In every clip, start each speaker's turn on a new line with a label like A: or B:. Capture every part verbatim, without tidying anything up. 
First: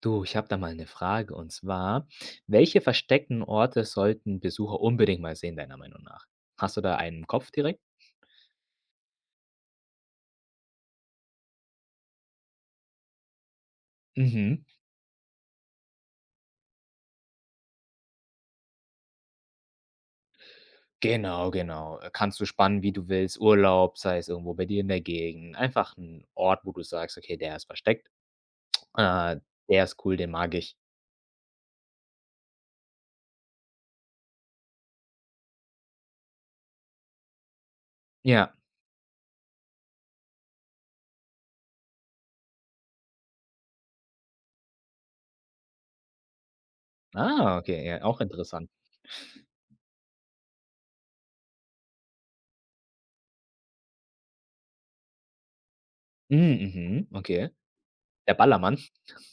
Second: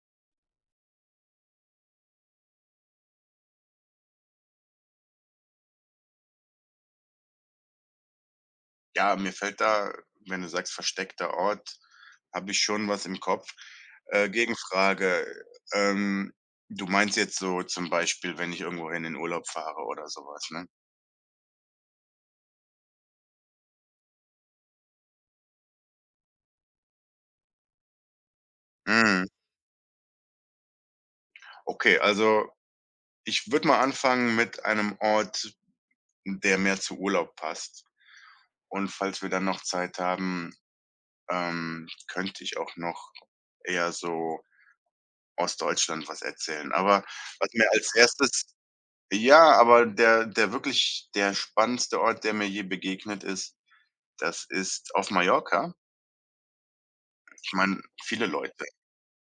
A: Du, ich habe da mal eine Frage, und zwar welche versteckten Orte sollten Besucher unbedingt mal sehen, deiner Meinung nach? Hast du da einen im Kopf direkt?
B: Ja, mir fällt da, wenn du sagst, versteckter Ort, habe ich schon was im Kopf. Äh,
A: Mhm.
B: Gegenfrage, ähm, du meinst jetzt so zum Beispiel, wenn ich irgendwohin in Urlaub fahre oder sowas, ne?
A: Genau, genau. Äh, kannst du spannen, wie du willst, Urlaub, sei es irgendwo bei dir in der Gegend. Einfach ein Ort, wo du sagst: „Okay, der ist versteckt.
B: Mhm.
A: Äh, der ist cool, den mag ich.“
B: Okay, also ich würde mal anfangen mit einem Ort, der mehr zu Urlaub passt.
A: Ja.
B: Und falls wir dann noch Zeit haben, ähm, könnte ich auch noch eher so aus Deutschland was erzählen. Aber was
A: Ah,
B: mir
A: okay,
B: als
A: ja, auch
B: erstes
A: interessant.
B: Ja, aber der der wirklich der spannendste Ort, der mir je begegnet ist, das ist auf Mallorca.
A: Hm, mhm, okay.
B: Ich meine, viele
A: Der
B: Leute
A: Ballermann?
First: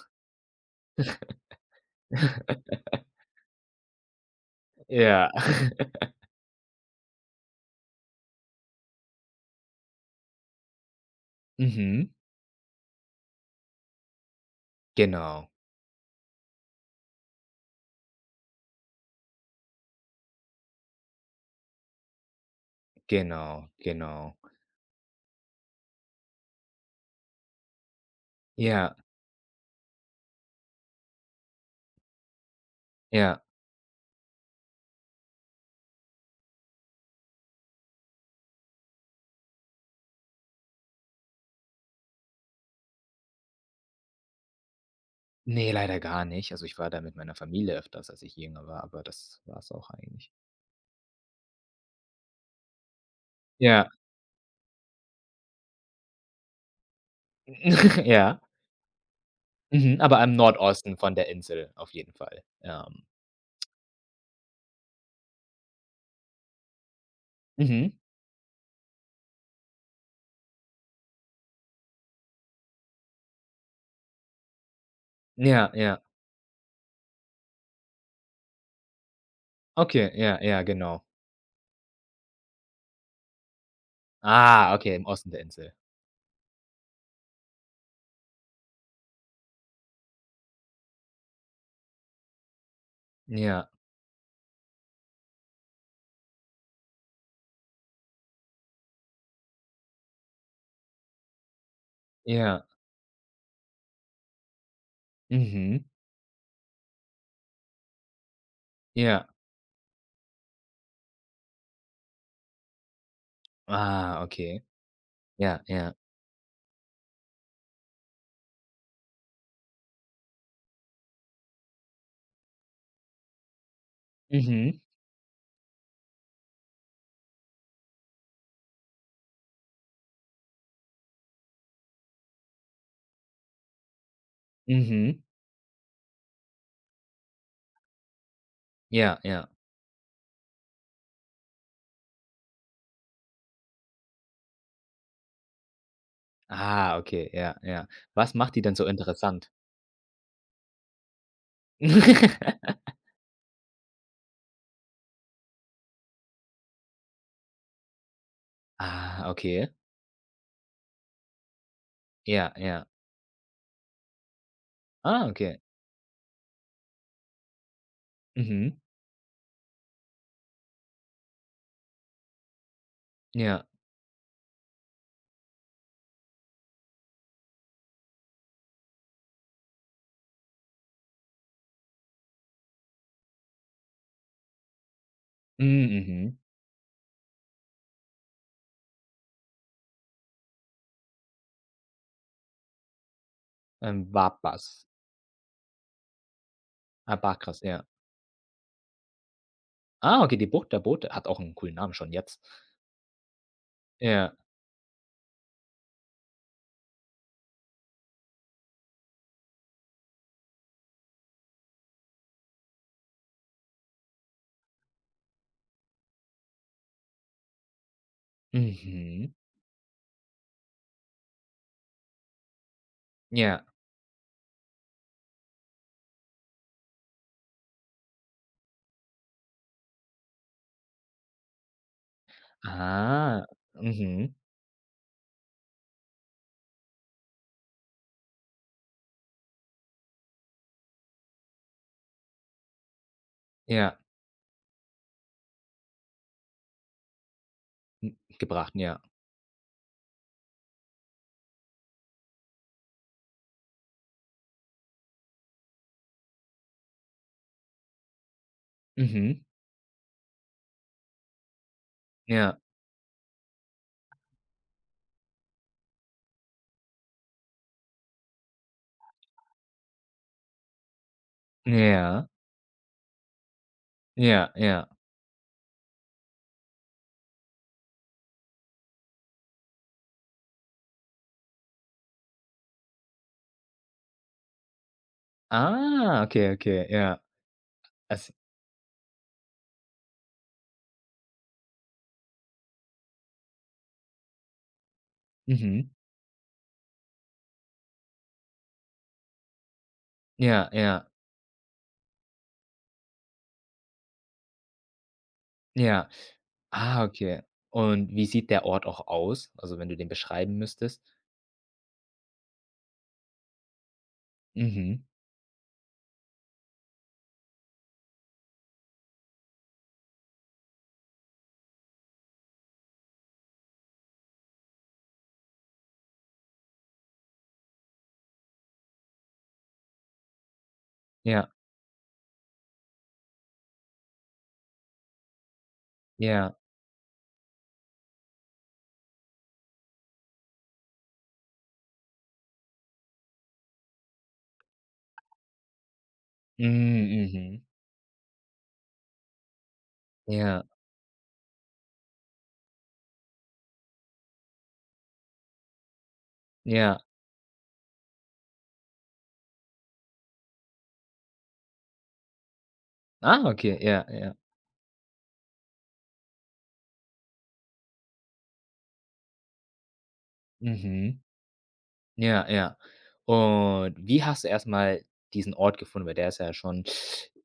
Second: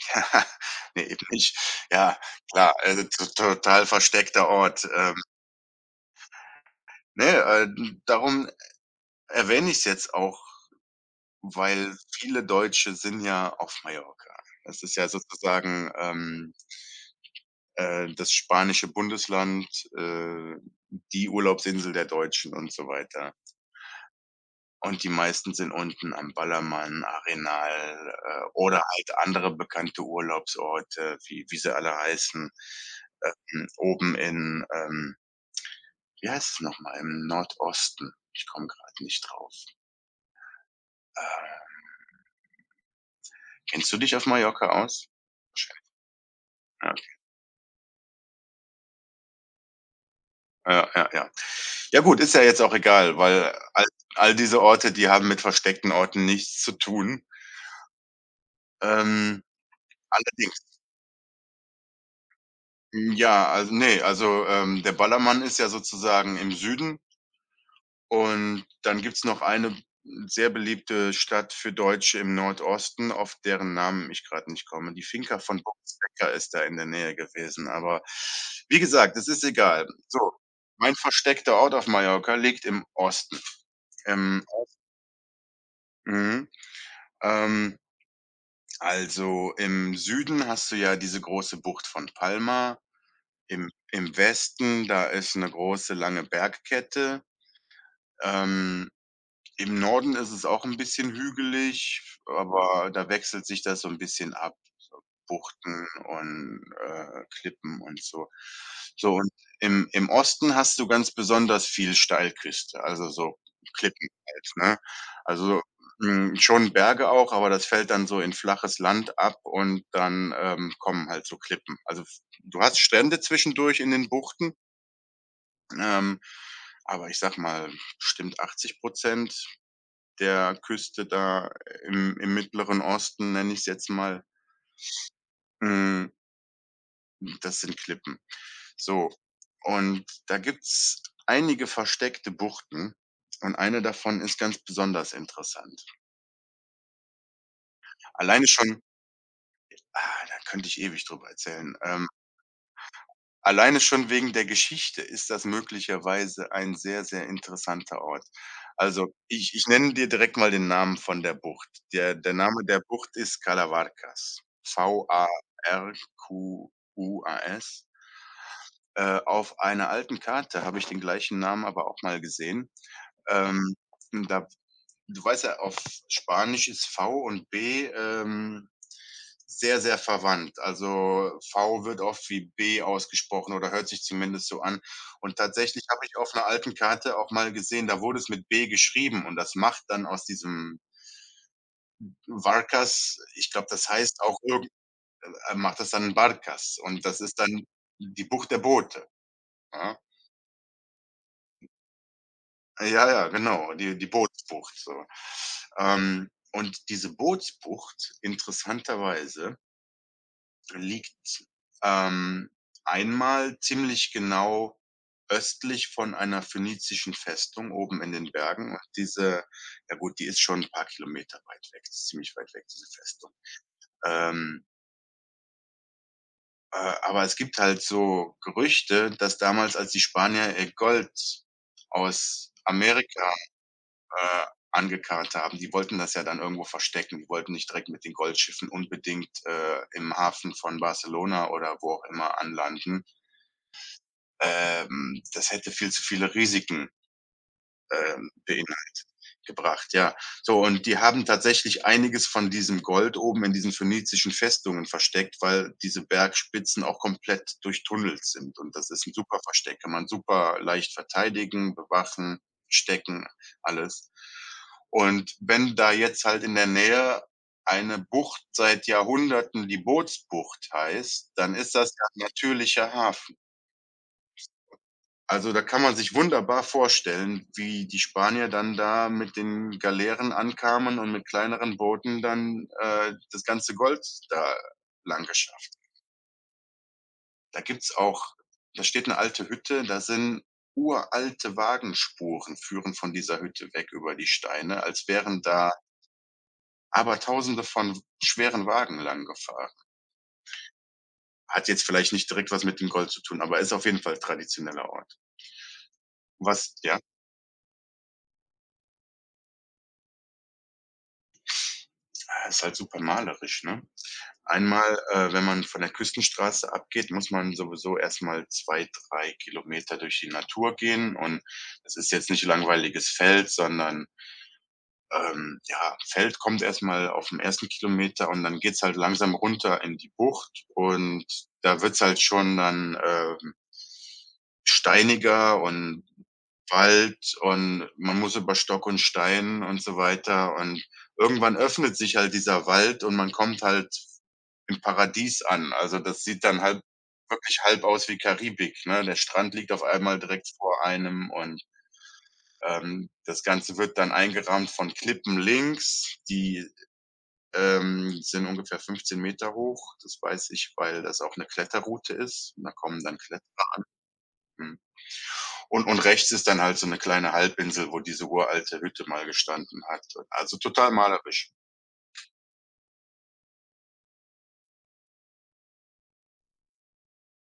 B: ne, eben nicht. Ja, klar, also to total versteckter Ort. Ähm,
A: Ja.
B: ne, äh, darum erwähne ich es jetzt auch, weil
A: Mhm.
B: viele Deutsche sind ja auf Mallorca. Das ist ja
A: Genau,
B: sozusagen, ähm, äh, das spanische Bundesland, äh, die Urlaubsinsel der Deutschen und so weiter.
A: genau, genau.
B: Und die meisten sind unten am Ballermann, Arenal, äh, oder
A: Ja,
B: halt andere bekannte Urlaubsorte, wie wie sie alle heißen,
A: ja.
B: ähm, oben in, ähm wie heißt es noch mal? Im Nordosten. Ich komme grad nicht drauf. Kennst du dich auf Mallorca aus?
A: Ne, leider gar nicht. Also, ich war
B: Ja,
A: da mit meiner Familie öfters, als ich jünger war, aber das war es auch eigentlich.
B: ja, ja, ja. Ja gut, ist ja jetzt auch egal, weil all
A: Ja,
B: all diese Orte, die haben mit versteckten Orten nichts zu tun.
A: ja.
B: Ähm,
A: Mhm, aber im
B: allerdings
A: Nordosten von der Insel auf jeden Fall. Ähm,
B: ja, also, ne, also, ähm, der Ballermann ist ja sozusagen im Süden.
A: mhm.
B: Und dann gibt's noch eine sehr beliebte Stadt für Deutsche im Nordosten, auf deren Namen ich grad nicht komme. Die Finca von
A: Ja,
B: Boris
A: ja.
B: Becker ist da in der Nähe gewesen, aber wie gesagt, das ist egal.
A: Okay,
B: So,
A: ja, ja,
B: mein
A: genau.
B: versteckter Ort auf Mallorca liegt im Osten. Im
A: Ah, okay, im Osten der Insel.
B: mhm, ähm, also im Süden hast du ja diese große Bucht von Palma. Im
A: Ja,
B: im Westen, da ist 'ne große lange Bergkette. Ähm, Im Norden ist es auch 'n bisschen hügelig,
A: ja.
B: aber da wechselt sich das so 'n bisschen ab, so
A: Mhm.
B: Buchten und, äh, Klippen und so. So
A: Ja.
B: und im im Osten hast du ganz besonders viel Steilküste, also so Klippen
A: Ah,
B: halt,
A: okay.
B: ne? Also,
A: Ja, ja.
B: hm, schon Berge auch, aber das fällt dann so in flaches Land ab und dann, ähm, kommen halt so Klippen. Also f Du hast Strände zwischendurch in den Buchten,
A: Mhm,
B: ähm, aber ich sage mal, bestimmt achtzig Prozent der Küste da im im Mittleren Osten, nenne ich es jetzt mal,
A: mhm.
B: hm, das sind Klippen. So,
A: Ja, ja.
B: und da gibt's einige versteckte Buchten und eine davon ist ganz besonders interessant.
A: Ah, okay, ja, ja. Was
B: Alleine
A: macht die denn
B: schon
A: so interessant?
B: ah, da könnte ich ewig drüber erzählen. Ähm Alleine schon wegen der Geschichte ist das möglicherweise ein sehr, sehr interessanter Ort. Also,
A: Ah,
B: ich ich
A: okay.
B: nenne dir direkt mal den Namen von der Bucht. Der der
A: Ja,
B: Name der
A: ja.
B: Bucht ist Calavarcas.
A: Ah, okay.
B: V A R Q U A S.
A: Mhm.
B: Äh, auf einer alten Karte habe ich den gleichen Namen aber auch mal gesehen.
A: Ja.
B: Ähm, da Du weißt ja, auf Spanisch ist V und B, ähm, sehr, sehr verwandt. Also, V wird oft wie B ausgesprochen oder hört sich zumindest so an. Und
A: Mhm,
B: tatsächlich habe ich auf
A: mhm.
B: einer alten Karte auch mal gesehen, da wurde es mit B geschrieben und das macht dann aus diesem Varkas ich glaube, das
A: Ähm,
B: heißt auch irgend
A: Wappas.
B: äh, macht das dann Barkas und das ist
A: Abakras,
B: dann
A: ja.
B: die Bucht der Boote, ja?
A: Ah, okay, die Bucht der Boote hat auch einen coolen Namen schon jetzt.
B: Ja, ja, genau, die die
A: Ja.
B: Bootsbucht so. Ähm, und diese Bootsbucht, interessanterweise liegt, ähm, einmal ziemlich genau östlich von einer phönizischen Festung oben in den Bergen. Und
A: Mhm.
B: diese Ja gut, die ist schon ein paar Kilometer weit weg, ist ziemlich weit weg, diese Festung.
A: Ja.
B: Ähm, äh, aber es gibt halt so Gerüchte, dass damals, als die Spanier ihr Gold aus Amerika,
A: Ah. Mhm.
B: äh, angekarrt haben. Die wollten das ja dann irgendwo verstecken. Die wollten nicht direkt mit den Goldschiffen unbedingt, äh, im Hafen von Barcelona oder wo auch immer anlanden.
A: Ja.
B: Ähm, das hätte viel zu viele Risiken,
A: Hm,
B: ähm,
A: gebracht, ja.
B: beinhalt gebracht, ja. So, und die haben tatsächlich einiges von diesem Gold oben in diesen phönizischen Festungen versteckt, weil diese Bergspitzen auch komplett durchtunnelt sind und das ist 'n super
A: Mhm.
B: Versteck, kann man super leicht verteidigen, bewachen,
A: Ja.
B: stecken, alles. Und wenn da jetzt halt in der Nähe eine Bucht seit Jahrhunderten die Bootsbucht heißt, dann ist das ja 'n
A: Ja.
B: natürlicher Hafen.
A: Ja, ja.
B: Also, da kann man sich wunderbar vorstellen, wie die Spanier dann da mit den Galeeren ankamen und mit kleineren Booten dann, äh, das ganze Gold da lang geschafft.
A: Ah, okay, okay, ja.
B: Da gibt's
A: Es
B: auch Da steht eine alte Hütte, da sind uralte Wagenspuren führen von dieser Hütte weg über die Steine, als wären da
A: mhm.
B: Abertausende von schweren Wagen lang gefahren.
A: Ja, ja,
B: Hat jetzt vielleicht nicht direkt was mit dem Gold zu tun, aber ist auf jeden Fall traditioneller Ort.
A: ja.
B: Was ja,
A: Ah, okay. Und wie sieht der Ort auch aus? Also, wenn du den beschreiben müsstest?
B: ist halt super malerisch, ne? Einmal,
A: Mhm.
B: äh, wenn man von der Küstenstraße abgeht, muss man sowieso erst mal zwei, drei Kilometer durch die Natur gehen, und das ist jetzt nicht langweiliges Feld, sondern, ähm, ja, Feld kommt erst mal dem ersten Kilometer und dann geht's halt langsam runter in die Bucht und
A: Ja,
B: da wird's halt schon dann, ähm, steiniger und
A: ja.
B: Wald und man muss über Stock und Stein und so weiter und irgendwann öffnet sich halt dieser Wald und man kommt halt im Paradies an. Also, das sieht dann halb
A: Mhm,
B: wirklich
A: mhm.
B: halb aus wie Karibik, ne? Der Strand liegt auf einmal direkt
A: Ja,
B: vor einem und, ähm, das Ganze wird dann eingerahmt von Klippen links, die,
A: ja.
B: ähm, sind ungefähr fünfzehn Meter hoch. Das weiß ich, weil das auch 'ne Kletterroute ist und da kommen dann Klett
A: Ah, okay, ja, ja.
B: mhm. Und und rechts ist dann halt so 'ne kleine Halbinsel, wo diese uralte Hütte mal gestanden hat. Also, total
A: Mhm.
B: malerisch.
A: Ja, ja. Und wie hast du erst mal diesen Ort gefunden? Weil der ist ja schon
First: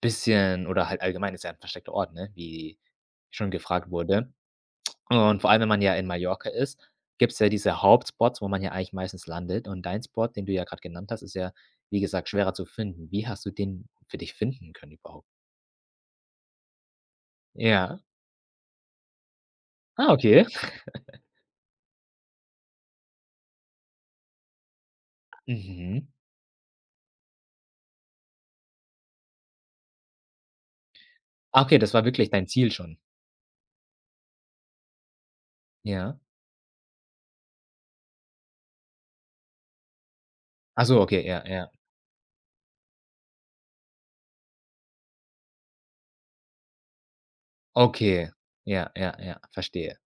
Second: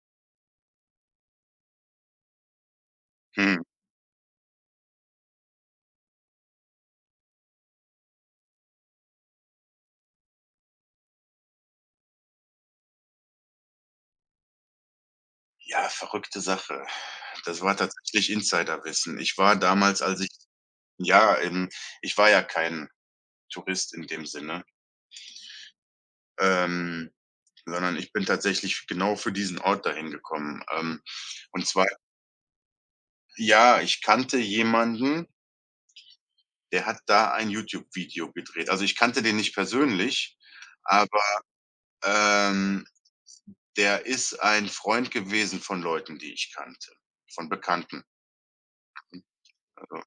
A: bisschen, oder halt allgemein ist ja ein versteckter Ort, ne, wie schon
B: Mhm.
A: gefragt wurde. Und vor allem, wenn man ja in Mallorca ist, gibt's ja diese Hauptspots, wo man ja eigentlich meistens landet. Und dein Spot, den du ja gerade genannt hast, ist ja, wie gesagt, schwerer zu finden. Wie hast du den für dich finden können überhaupt?
B: Ja, verrückte Sache. Das war
A: Ja.
B: tatsächlich Insiderwissen. Ich war damals,
A: Ah,
B: als ich
A: okay.
B: Ja, ähm, ich war ja kein Tourist in dem Sinne,
A: Mhm.
B: ähm, sondern ich bin tatsächlich genau für diesen Ort dahin gekommen. Ähm,
A: Ah,
B: und
A: okay,
B: zwar,
A: das war wirklich dein Ziel schon.
B: ja, ich kannte jemanden,
A: Ja.
B: der hat da ein YouTube-Video gedreht. Also, ich kannte den nicht persönlich,
A: Ach so,
B: aber,
A: okay, ja, ja.
B: ähm, der ist ein Freund gewesen von Leuten, die ich kannte, von Bekannten,
A: Okay. Ja, ja, ja, verstehe.
B: also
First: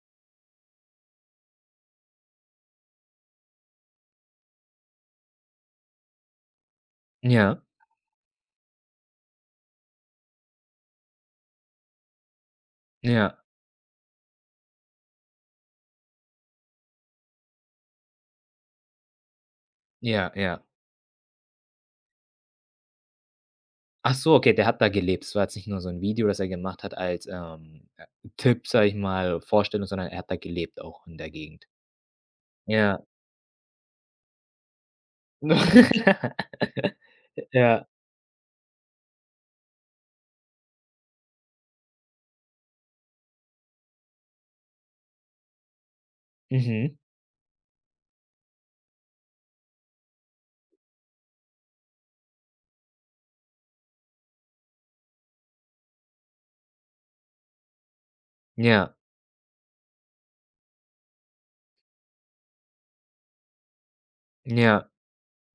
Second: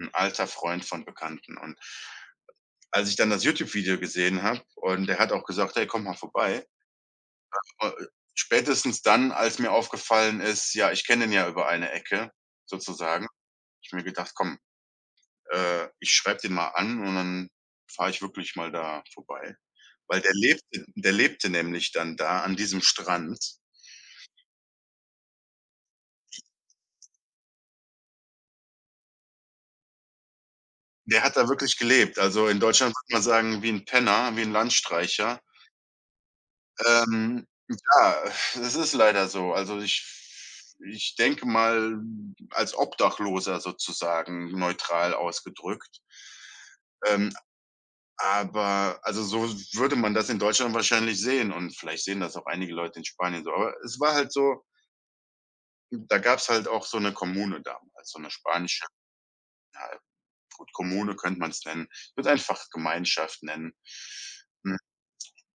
B: ein alter Freund von Bekannten. Und als ich dann das YouTube-Video gesehen habe und der hat auch gesagt: „Hey, komm mal vorbei."
A: Ja,
B: Äh, spätestens dann, als mir aufgefallen ist, ja, ich kenne den ja über eine Ecke sozusagen, habe
A: ja,
B: ich mir gedacht: „Komm, äh, ich schreibe den mal an und dann fahre ich wirklich mal da vorbei." Weil der
A: ja, ja.
B: lebte der lebte nämlich dann da an diesem Strand.
A: Ach so, okay, der hat da gelebt. Es war jetzt nicht nur so 'n Video, das er gemacht hat als, ähm, äh, Tipp, sage ich mal, Vorstellung, sondern er hat da gelebt auch in
B: Der
A: der
B: hat da
A: Gegend.
B: wirklich gelebt. Also, in Deutschland
A: Ja.
B: würde man sagen, wie 'n Penner, wie 'n Landstreicher. Ähm,
A: Ja.
B: ja, das ist leider so. Also, ich ich denke mal, als Obdachloser sozusagen neutral ausgedrückt.
A: Mhm.
B: Ähm Aber also, so würde man das in Deutschland wahrscheinlich sehen und vielleicht sehen das auch einige Leute in Spanien so. Aber es war halt so, da gab's halt auch so 'ne Kommune damals, so 'ne spanische
A: Ja,
B: ja gut, Kommune könnte man's nennen. Ich würde einfach Gemeinschaft nennen. Hm,
A: ja,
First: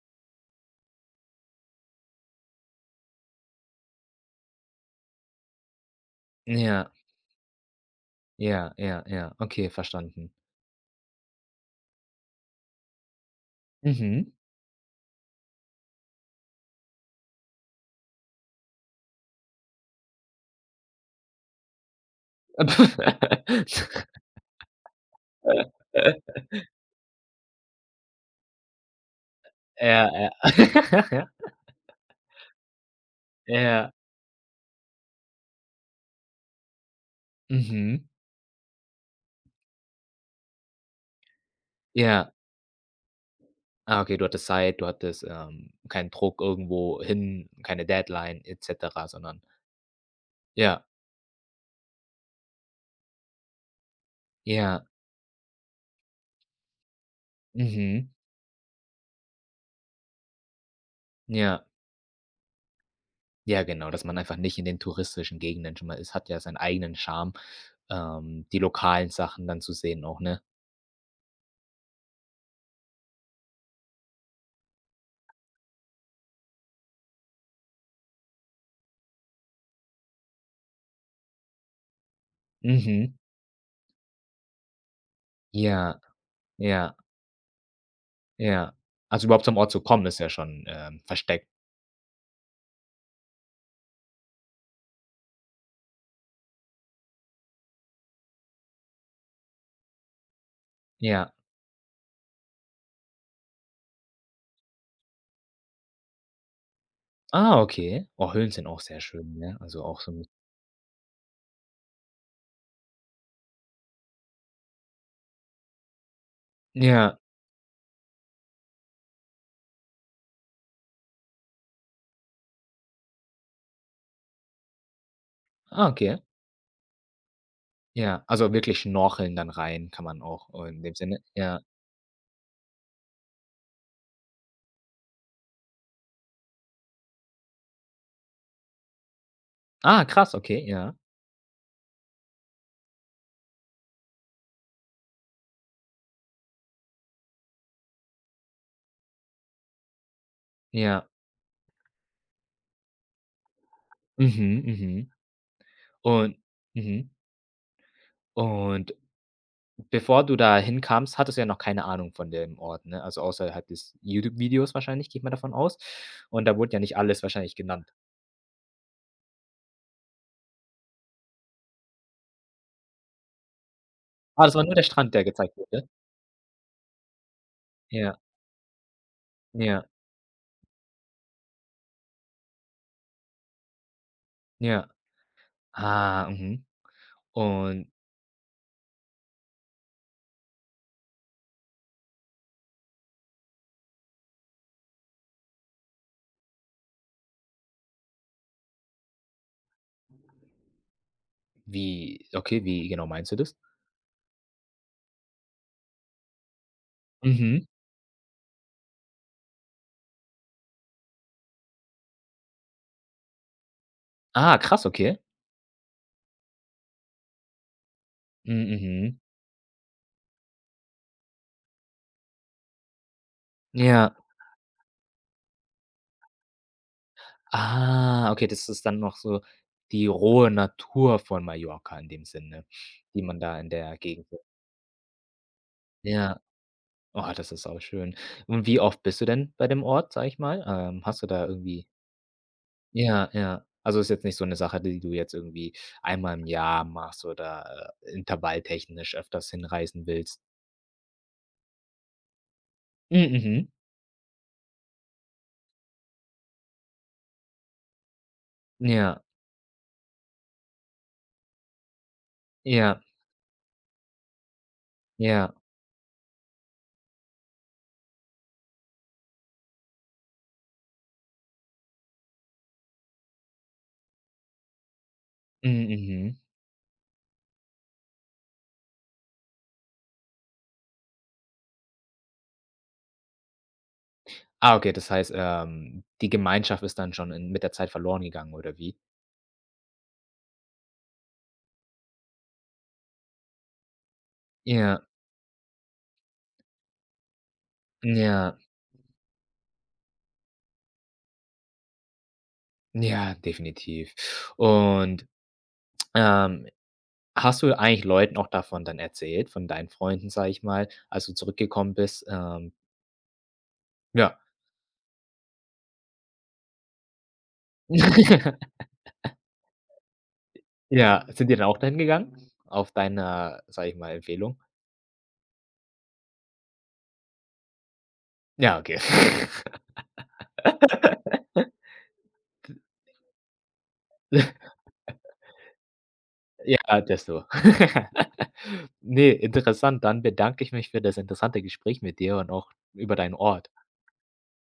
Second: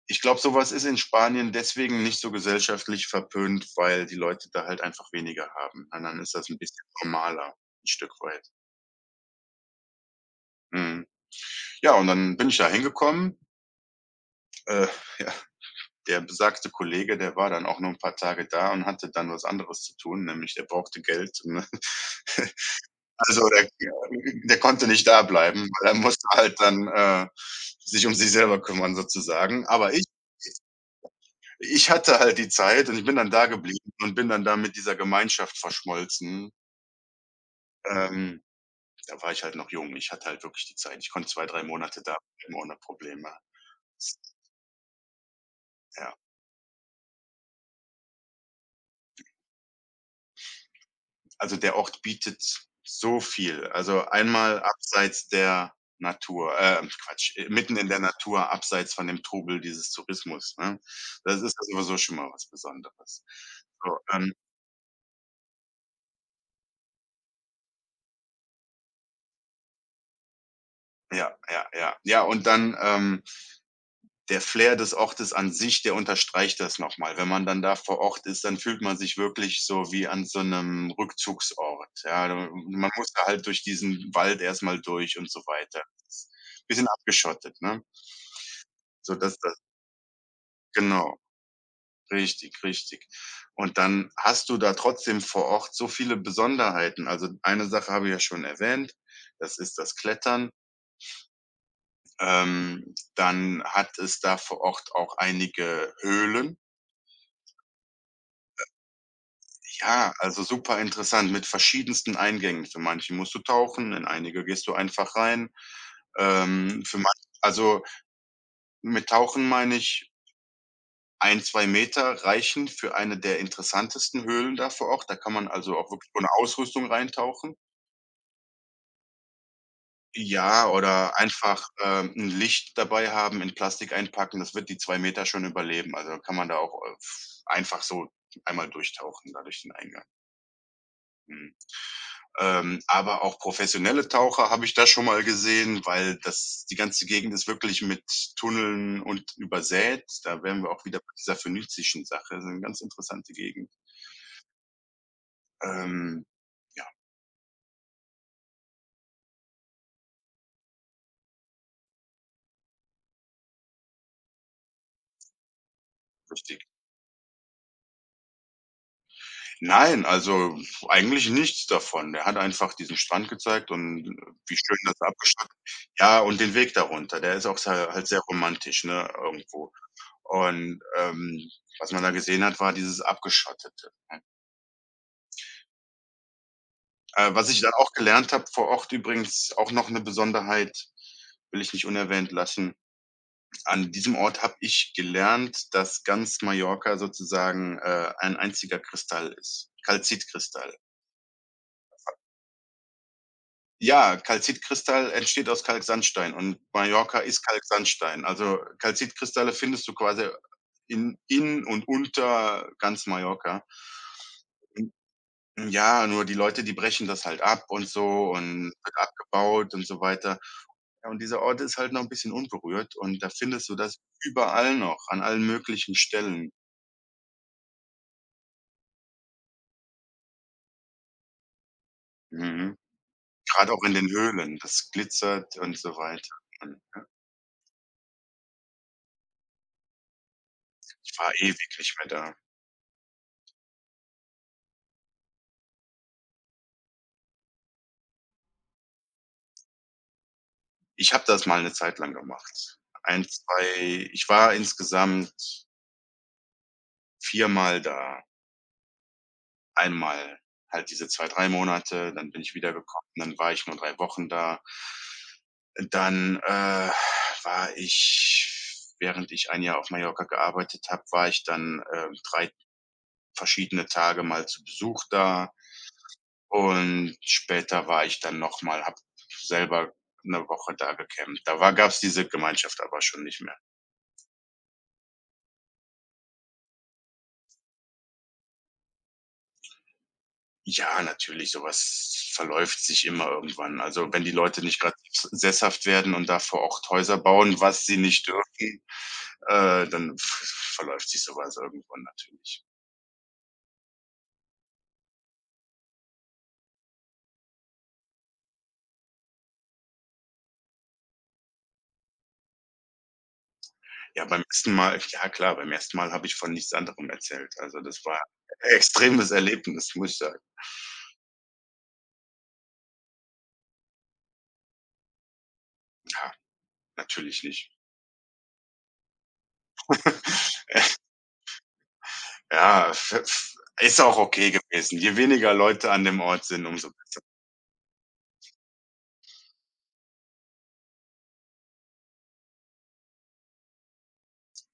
B: ich glaube, so was ist in Spanien deswegen nicht so gesellschaftlich verpönt, weil die Leute da halt einfach weniger haben. Und dann ist das 'n bisschen
A: ja,
B: formaler, 'n Stück weit.
A: ja, ja, ja. Okay, verstanden.
B: Mhm. Ja, und dann bin ich da hingekommen.
A: Mhm.
B: Äh, ja. Der besagte Kollege, der war dann auch nur 'n paar Tage da und hatte dann was anderes zu tun, nämlich der brauchte Geld, ne? Also, der der konnte nicht da bleiben, weil er musste halt dann, äh, sich um sich selber kümmern sozusagen. Aber ich
A: Ja, ja.
B: ich hatte halt die Zeit und ich bin dann da geblieben
A: Ja.
B: und bin dann da mit dieser Gemeinschaft verschmolzen.
A: Mhm.
B: Ähm, da war ich halt noch jung. Ich hatte halt wirklich die Zeit. Ich konnte zwei, drei Monate da
A: Ja.
B: bleiben ohne Probleme.
A: Ah, okay, du hattest Zeit, du hattest, ähm, keinen
B: Ja.
A: Druck irgendwo hin, keine Deadline et cetera, sondern ja,
B: Also, der Ort bietet so viel. Also, einmal
A: ja,
B: abseits der Natur, ähm, Quatsch, äh, mitten in der
A: mhm,
B: Natur, abseits von dem Trubel dieses Tourismus, ne? Das ist
A: ja.
B: ja sowieso schon mal was Besonderes.
A: Ja, genau,
B: So,
A: dass man
B: ähm,
A: einfach nicht in den touristischen Gegenden schon mal ist, hat ja seinen eigenen Charme, ähm, die lokalen Sachen dann zu sehen auch, ne?
B: ja, ja, ja. Ja, und dann, ähm, der Flair des Ortes an sich, der unterstreicht das nochmal. Wenn man dann da vor Ort ist, dann fühlt man sich wirklich so wie an so 'nem Rückzugsort. Ja, da man muss
A: Mhm.
B: da halt durch diesen Wald erst mal durch und so weiter.
A: Ja,
B: Bisschen
A: ja,
B: abgeschottet, ne?
A: ja.
B: So
A: Also,
B: dass
A: überhaupt zum
B: das
A: Ort zu kommen, ist ja schon, ähm,
B: Genau,
A: versteckt.
B: richtig, richtig. Und dann hast du da trotzdem vor Ort so viele Besonderheiten. Also, eine Sache habe ich ja schon erwähnt, das ist das Klettern.
A: Ja.
B: Ähm, dann hat es da vor Ort auch einige Höhlen.
A: Ah, okay. Oh, Höhlen sind auch sehr schön, ne? Also, auch so
B: Ja,
A: mit
B: also super interessant mit verschiedensten Eingängen. Für manche musst du tauchen, in einige gehst du einfach rein. Ähm, für
A: ja,
B: manche also, mit tauchen meine ich ein zwei Meter reichen für eine der interessantesten Höhlen da vor Ort. Da kann man also
A: ah,
B: auch wirklich
A: okay.
B: ohne Ausrüstung reintauchen.
A: Ja, also wirklich schnorcheln dann rein kann man auch,
B: Ja,
A: äh, in dem
B: oder
A: Sinne, ja.
B: einfach, ähm, 'n Licht dabei haben, in Plastik einpacken, das wird die zwei Meter schon überleben. Also, kann man da auch, äh, einfach so einmal durchtauchen da durch den Eingang.
A: Ah, krass, okay, ja.
B: Mhm. Ähm, aber auch professionelle Taucher habe ich da schon mal gesehen, weil das die ganze Gegend ist wirklich mit Tunneln und übersät. Da wären wir auch wieder
A: Ja.
B: bei dieser phönizischen Sache, so eine ganz interessante Gegend.
A: Mhm, mhm.
B: Ähm,
A: Und
B: ja,
A: mhm. Und bevor du da hinkamst, hattest du ja noch keine Ahnung von dem Ort, ne? Also außerhalb des YouTube-Videos wahrscheinlich, gehe ich mal davon aus. Und da
B: richtig.
A: wurde ja nicht alles wahrscheinlich genannt.
B: Nein, also eigentlich nichts davon. Der hat einfach diesen Strand gezeigt und äh,
A: Ah, das
B: wie
A: war nur
B: schön
A: der
B: das
A: Strand, der
B: abgeschnitten
A: gezeigt wurde?
B: ja, und den Weg da runter. Der ist auch sehr halt sehr
A: Ja,
B: romantisch, ne, irgendwo.
A: ja,
B: Und, ähm, was man da gesehen hat, war dieses Abgeschottete.
A: ja. Ah, mhm.
B: Äh, was ich dann
A: Und
B: auch gelernt habe vor Ort übrigens, auch noch eine Besonderheit, will ich nicht unerwähnt lassen. An diesem Ort habe ich gelernt, dass ganz Mallorca sozusagen, äh, ein einziger Kristall ist, Kalzitkristall.
A: wie okay, wie genau meinst du das?
B: Ja, Calcitkristall entsteht aus Kalksandstein und Mallorca ist
A: Mhm.
B: Kalksandstein. Also, Calcitkristalle findest du quasi in in und unter ganz Mallorca.
A: Ah, krass, okay.
B: Hm, ja, nur die Leute, die brechen das halt ab und so
A: Mhm,
B: und wird
A: mhm.
B: abgebaut und so weiter. Ja, und dieser Ort ist halt noch 'n bisschen unberührt und da findest du das
A: Ja.
B: überall noch, an allen möglichen Stellen.
A: Ah, okay, das ist dann noch so die rohe Natur von Mallorca in dem Sinne,
B: Mhm.
A: die man da in
B: Grad auch in
A: der
B: den
A: Gegend sieht.
B: Höhlen, das glitzert und so weiter.
A: Ja.
B: Und
A: Oh, das ist auch schön. Und wie oft bist du denn bei dem Ort, sag ich mal? Ähm,
B: ich
A: hast du
B: war
A: da
B: ewig
A: irgendwie
B: nicht mehr da.
A: ja, ja. Also, ist jetzt nicht so eine Sache, die du jetzt irgendwie einmal im Jahr machst oder, äh, intervalltechnisch öfters hinreisen willst?
B: Ich habe das mal 'ne Zeit lang gemacht. Ein,
A: Hm, mhm.
B: zwei. Ich war insgesamt viermal da.
A: Ja,
B: Einmal halt diese zwei, drei Monate, dann bin ich
A: ja,
B: wiedergekommen, dann war ich nur drei Wochen da.
A: ja.
B: Dann, äh, war ich während ich ein Jahr auf Mallorca gearbeitet habe, war ich dann, äh, drei verschiedene Tage mal zu Besuch da
A: Hm, mhm.
B: und später war ich dann noch mal, habe selber 'ne Woche da gecampt. Da war gab's diese Gemeinschaft aber schon nicht mehr.
A: Ah, okay, das heißt, ähm, die Gemeinschaft ist dann schon in mit der Zeit verloren gegangen, oder wie?
B: Ja, natürlich. Sowas verläuft sich immer irgendwann. Also, wenn die Leute nicht gerade
A: Ja.
B: s sesshaft werden und da vor Ort Häuser bauen, was sie nicht
A: Ja,
B: dürfen, äh, dann v verläuft sich sowas irgendwann natürlich.
A: ja, definitiv. Und, ähm, hast du eigentlich Leuten auch davon dann erzählt, von deinen Freunden, sage ich mal, als du zurückgekommen bist? Ähm,
B: Ja,
A: ja.
B: beim ersten Mal ja klar, beim ersten Mal habe ich von nichts anderem erzählt. Also, das war ein extremes Erlebnis, muss ich sagen.
A: Ja, sind die dann auch dahin gegangen auf deine, sage ich mal, Empfehlung?
B: Ja, natürlich nicht.
A: Ja, okay.
B: Ja, f f ist auch okay gewesen. Je weniger Leute an dem Ort sind, umso
A: Ja, desto. Ne, interessant. Dann bedanke ich mich für das interessante Gespräch mit dir und auch über deinen Ort.